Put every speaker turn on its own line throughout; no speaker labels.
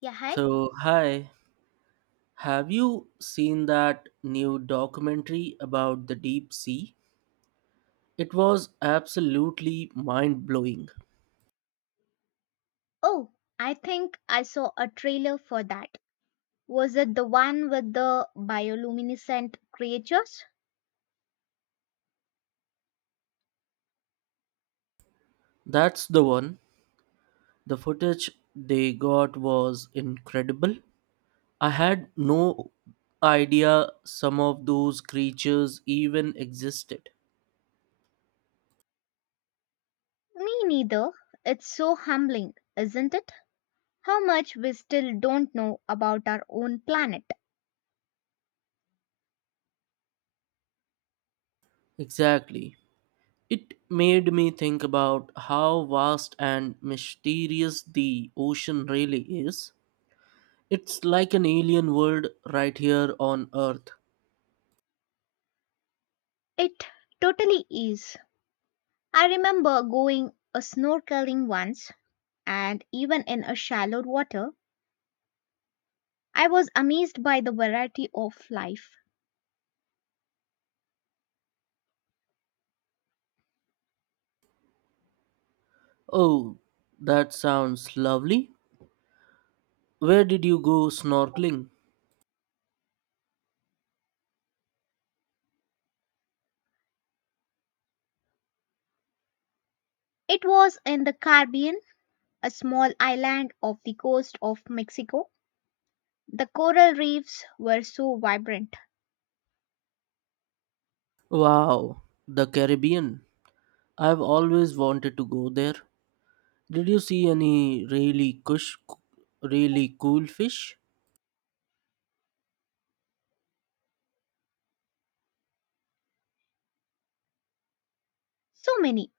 Yeah, hi.
So, hi, have you seen that new documentary about the deep sea? It was absolutely mind blowing.
Oh, I think I saw a trailer for that. Was it the one with the bioluminescent creatures?
That's the one. The footage they got was incredible. I had no idea some of those creatures even existed.
Me neither. It's so humbling, isn't it? How much we still don't know about our own planet.
Exactly. It made me think about how vast and mysterious the ocean really is. It's like an alien world right here on Earth.
It totally is. I remember going a snorkeling once, and even in a shallow water, I was amazed by the variety of life.
Oh, that sounds lovely. Where did you go snorkeling?
It was in the Caribbean, a small island off the coast of Mexico. The coral reefs were so vibrant.
Wow, the Caribbean. I've always wanted to go there. Did you see any really cool fish?
So many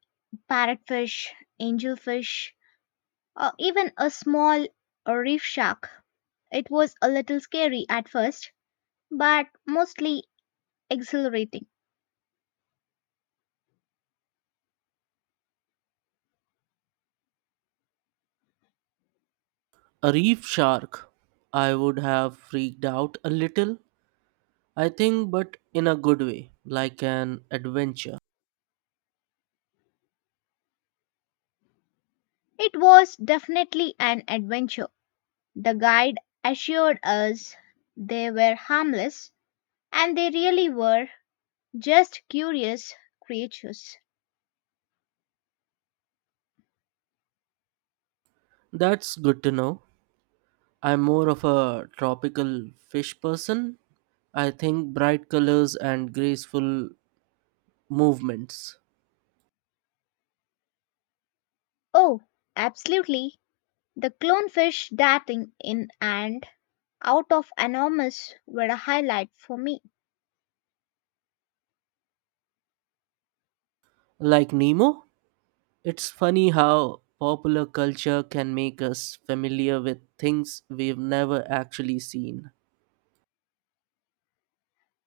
parrotfish, angelfish, or even a small reef shark. It was a little scary at first, but mostly exhilarating.
A reef shark. I would have freaked out a little, I think, but in a good way, like an adventure.
It was definitely an adventure. The guide assured us they were harmless, and they really were just curious creatures.
That's good to know. I'm more of a tropical fish person, I think. Bright colors and graceful movements.
Oh, absolutely. The clownfish darting in and out of enormous were a highlight for me.
Like Nemo, it's funny how popular culture can make us familiar with things we've never actually seen.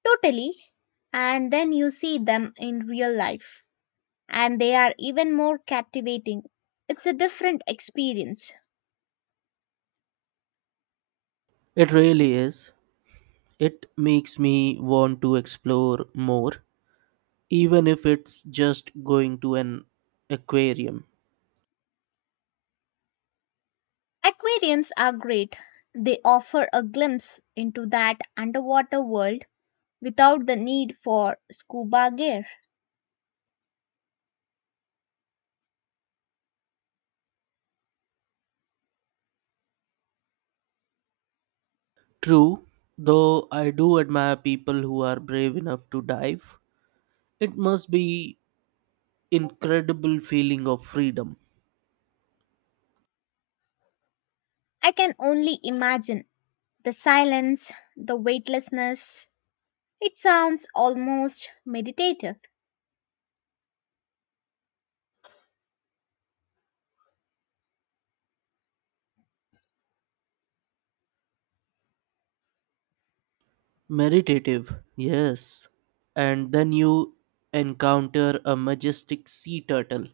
Totally. And then you see them in real life, and they are even more captivating. It's a different experience.
It really is. It makes me want to explore more, even if it's just going to an aquarium.
Aquariums are great. They offer a glimpse into that underwater world without the need for scuba gear.
True, though I do admire people who are brave enough to dive. It must be incredible feeling of freedom.
I can only imagine the silence, the weightlessness. It sounds almost meditative.
Meditative, yes. And then you encounter a majestic sea turtle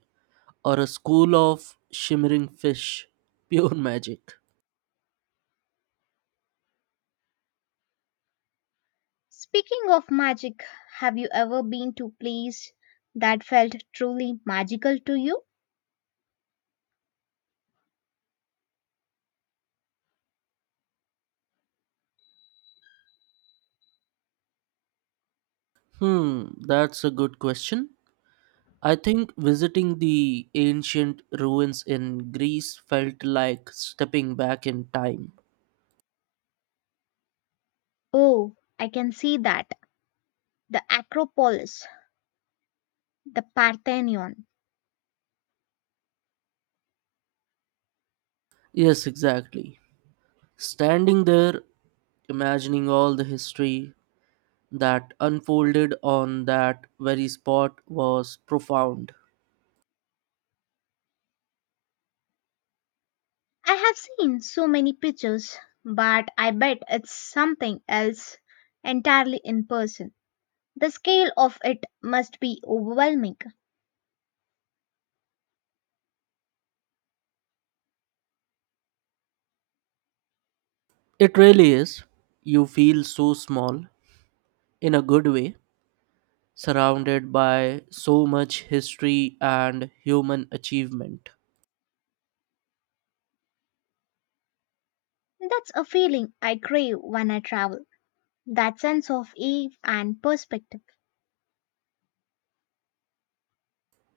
or a school of shimmering fish. Pure magic.
Speaking of magic, have you ever been to a place that felt truly magical to you?
Hmm, that's a good question. I think visiting the ancient ruins in Greece felt like stepping back in time.
Oh, I can see that. The Acropolis, the Parthenon.
Yes, exactly. Standing there, imagining all the history that unfolded on that very spot was profound.
I have seen so many pictures, but I bet it's something else entirely in person. The scale of it must be overwhelming.
It really is. You feel so small, in a good way, surrounded by so much history and human achievement.
That's a feeling I crave when I travel. That sense of awe and perspective.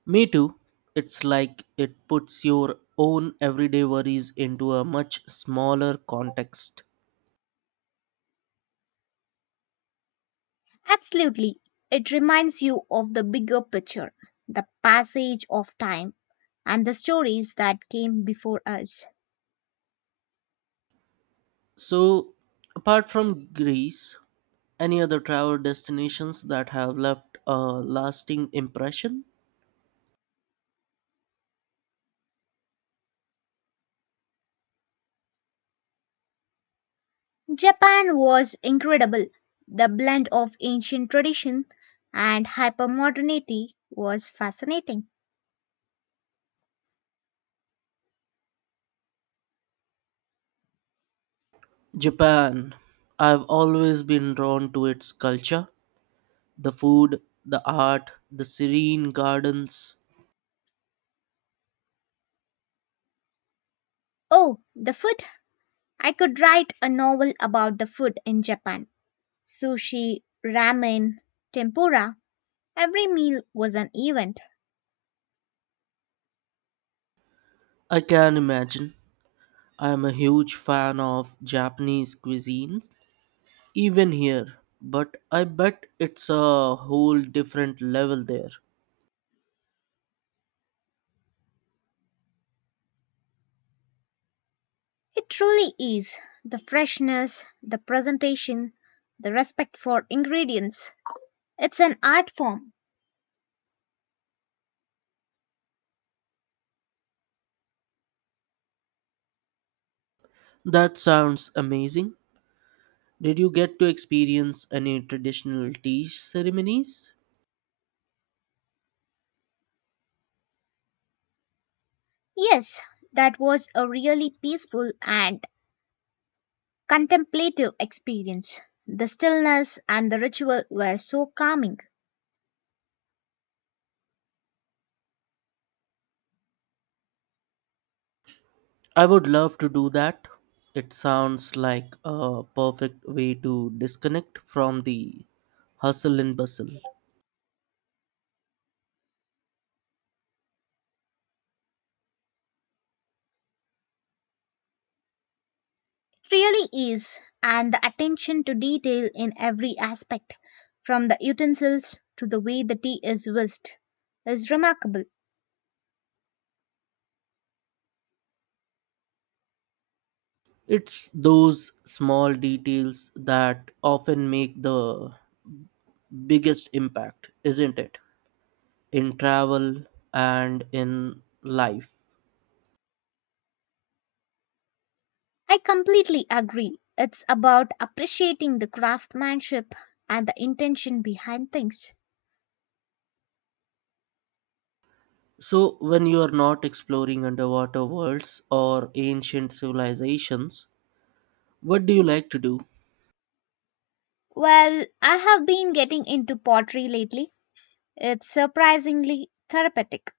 Me too. It's like it puts your own everyday worries into a much smaller context.
Absolutely. It reminds you of the bigger picture, the passage of time, and the stories that came before us.
So, apart from Greece, any other travel destinations that have left a lasting impression?
Japan was incredible. The blend of ancient tradition and hypermodernity was fascinating.
Japan. I've always been drawn to its culture. The food, the art, the serene gardens.
Oh, the food! I could write a novel about the food in Japan. Sushi, ramen, tempura. Every meal was an event.
I can imagine. I am a huge fan of Japanese cuisines, even here, but I bet it's a whole different level there.
It truly is. The freshness, the presentation, the respect for ingredients. It's an art form.
That sounds amazing. Did you get to experience any traditional tea ceremonies?
Yes, that was a really peaceful and contemplative experience. The stillness and the ritual were so calming.
I would love to do that. It sounds like a perfect way to disconnect from the hustle and bustle.
It really is. And the attention to detail in every aspect, from the utensils to the way the tea is whisked, is remarkable.
It's those small details that often make the biggest impact, isn't it? In travel and in life.
I completely agree. It's about appreciating the craftsmanship and the intention behind things.
So, when you are not exploring underwater worlds or ancient civilizations, what do you like to do?
Well, I have been getting into pottery lately. It's surprisingly therapeutic.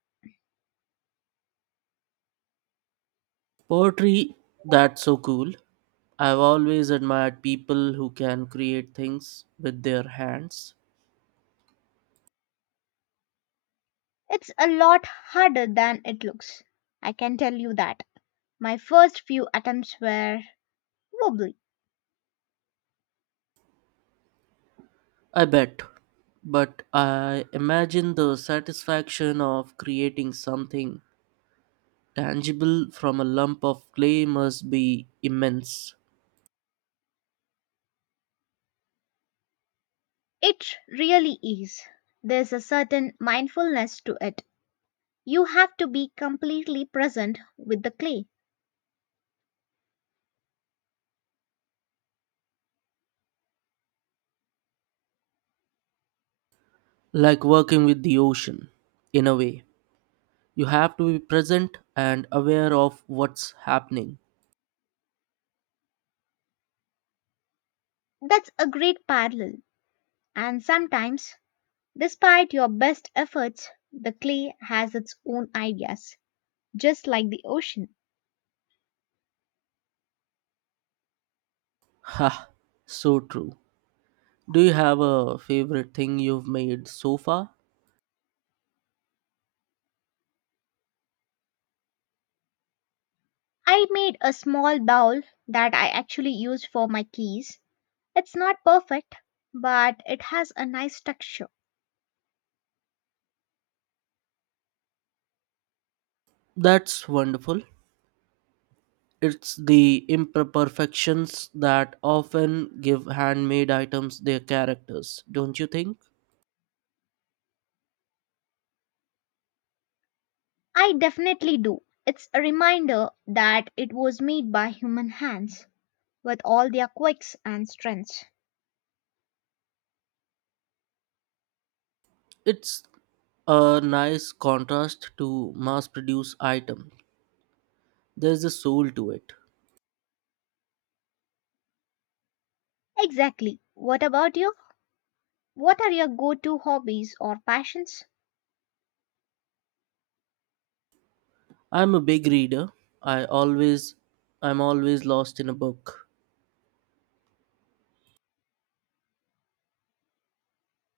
Poetry, that's so cool. I've always admired people who can create things with their hands.
It's a lot harder than it looks. I can tell you that. My first few attempts were wobbly.
I bet. But I imagine the satisfaction of creating something tangible from a lump of clay must be immense.
It really is. There's a certain mindfulness to it. You have to be completely present with the clay.
Like working with the ocean, in a way. You have to be present and aware of what's happening.
That's a great parallel. And sometimes, despite your best efforts, the clay has its own ideas, just like the ocean.
Ha, so true. Do you have a favorite thing you've made so far?
I made a small bowl that I actually used for my keys. It's not perfect, but it has a nice texture.
That's wonderful. It's the imperfections that often give handmade items their characters, don't you think?
I definitely do. It's a reminder that it was made by human hands with all their quirks and strengths.
It's a nice contrast to mass produced item. There's a soul to it.
Exactly. What about you? What are your go to hobbies or passions?
I'm a big reader. I always I'm always lost in a book.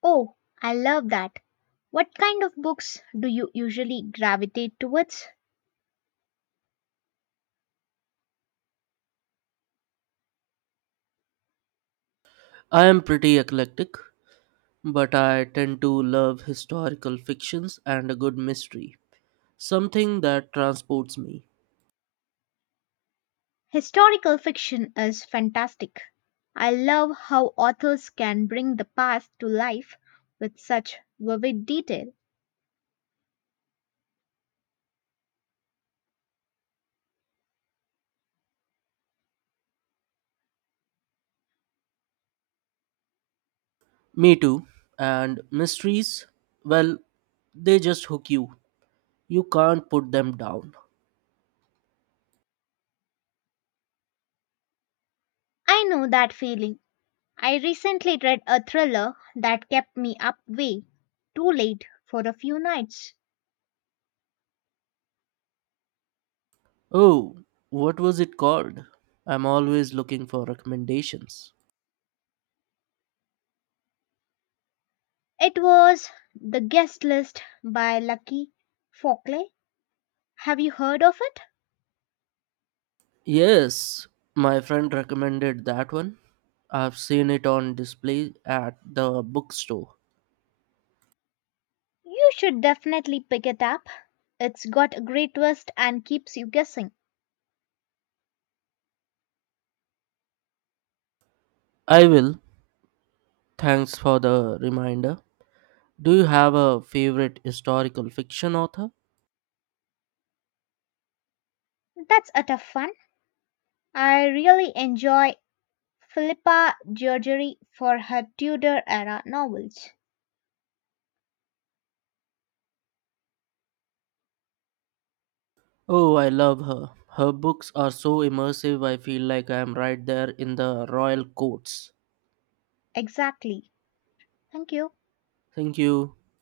Oh, I love that. What kind of books do you usually gravitate towards?
I am pretty eclectic, but I tend to love historical fictions and a good mystery. Something that transports me.
Historical fiction is fantastic. I love how authors can bring the past to life with such vivid detail.
Me too. And mysteries? Well, they just hook you. You can't put them down.
I know that feeling. I recently read a thriller that kept me up way too late for a few nights.
Oh, what was it called? I'm always looking for recommendations.
It was The Guest List by Lucky Fockley. Have you heard of it?
Yes, my friend recommended that one. I've seen it on display at the bookstore.
You should definitely pick it up. It's got a great twist and keeps you guessing.
I will. Thanks for the reminder. Do you have a favorite historical fiction author?
That's a tough one. I really enjoy Philippa Georgeri for her Tudor era novels.
Oh, I love her. Her books are so immersive, I feel like I am right there in the royal courts.
Exactly. Thank you.
Thank you.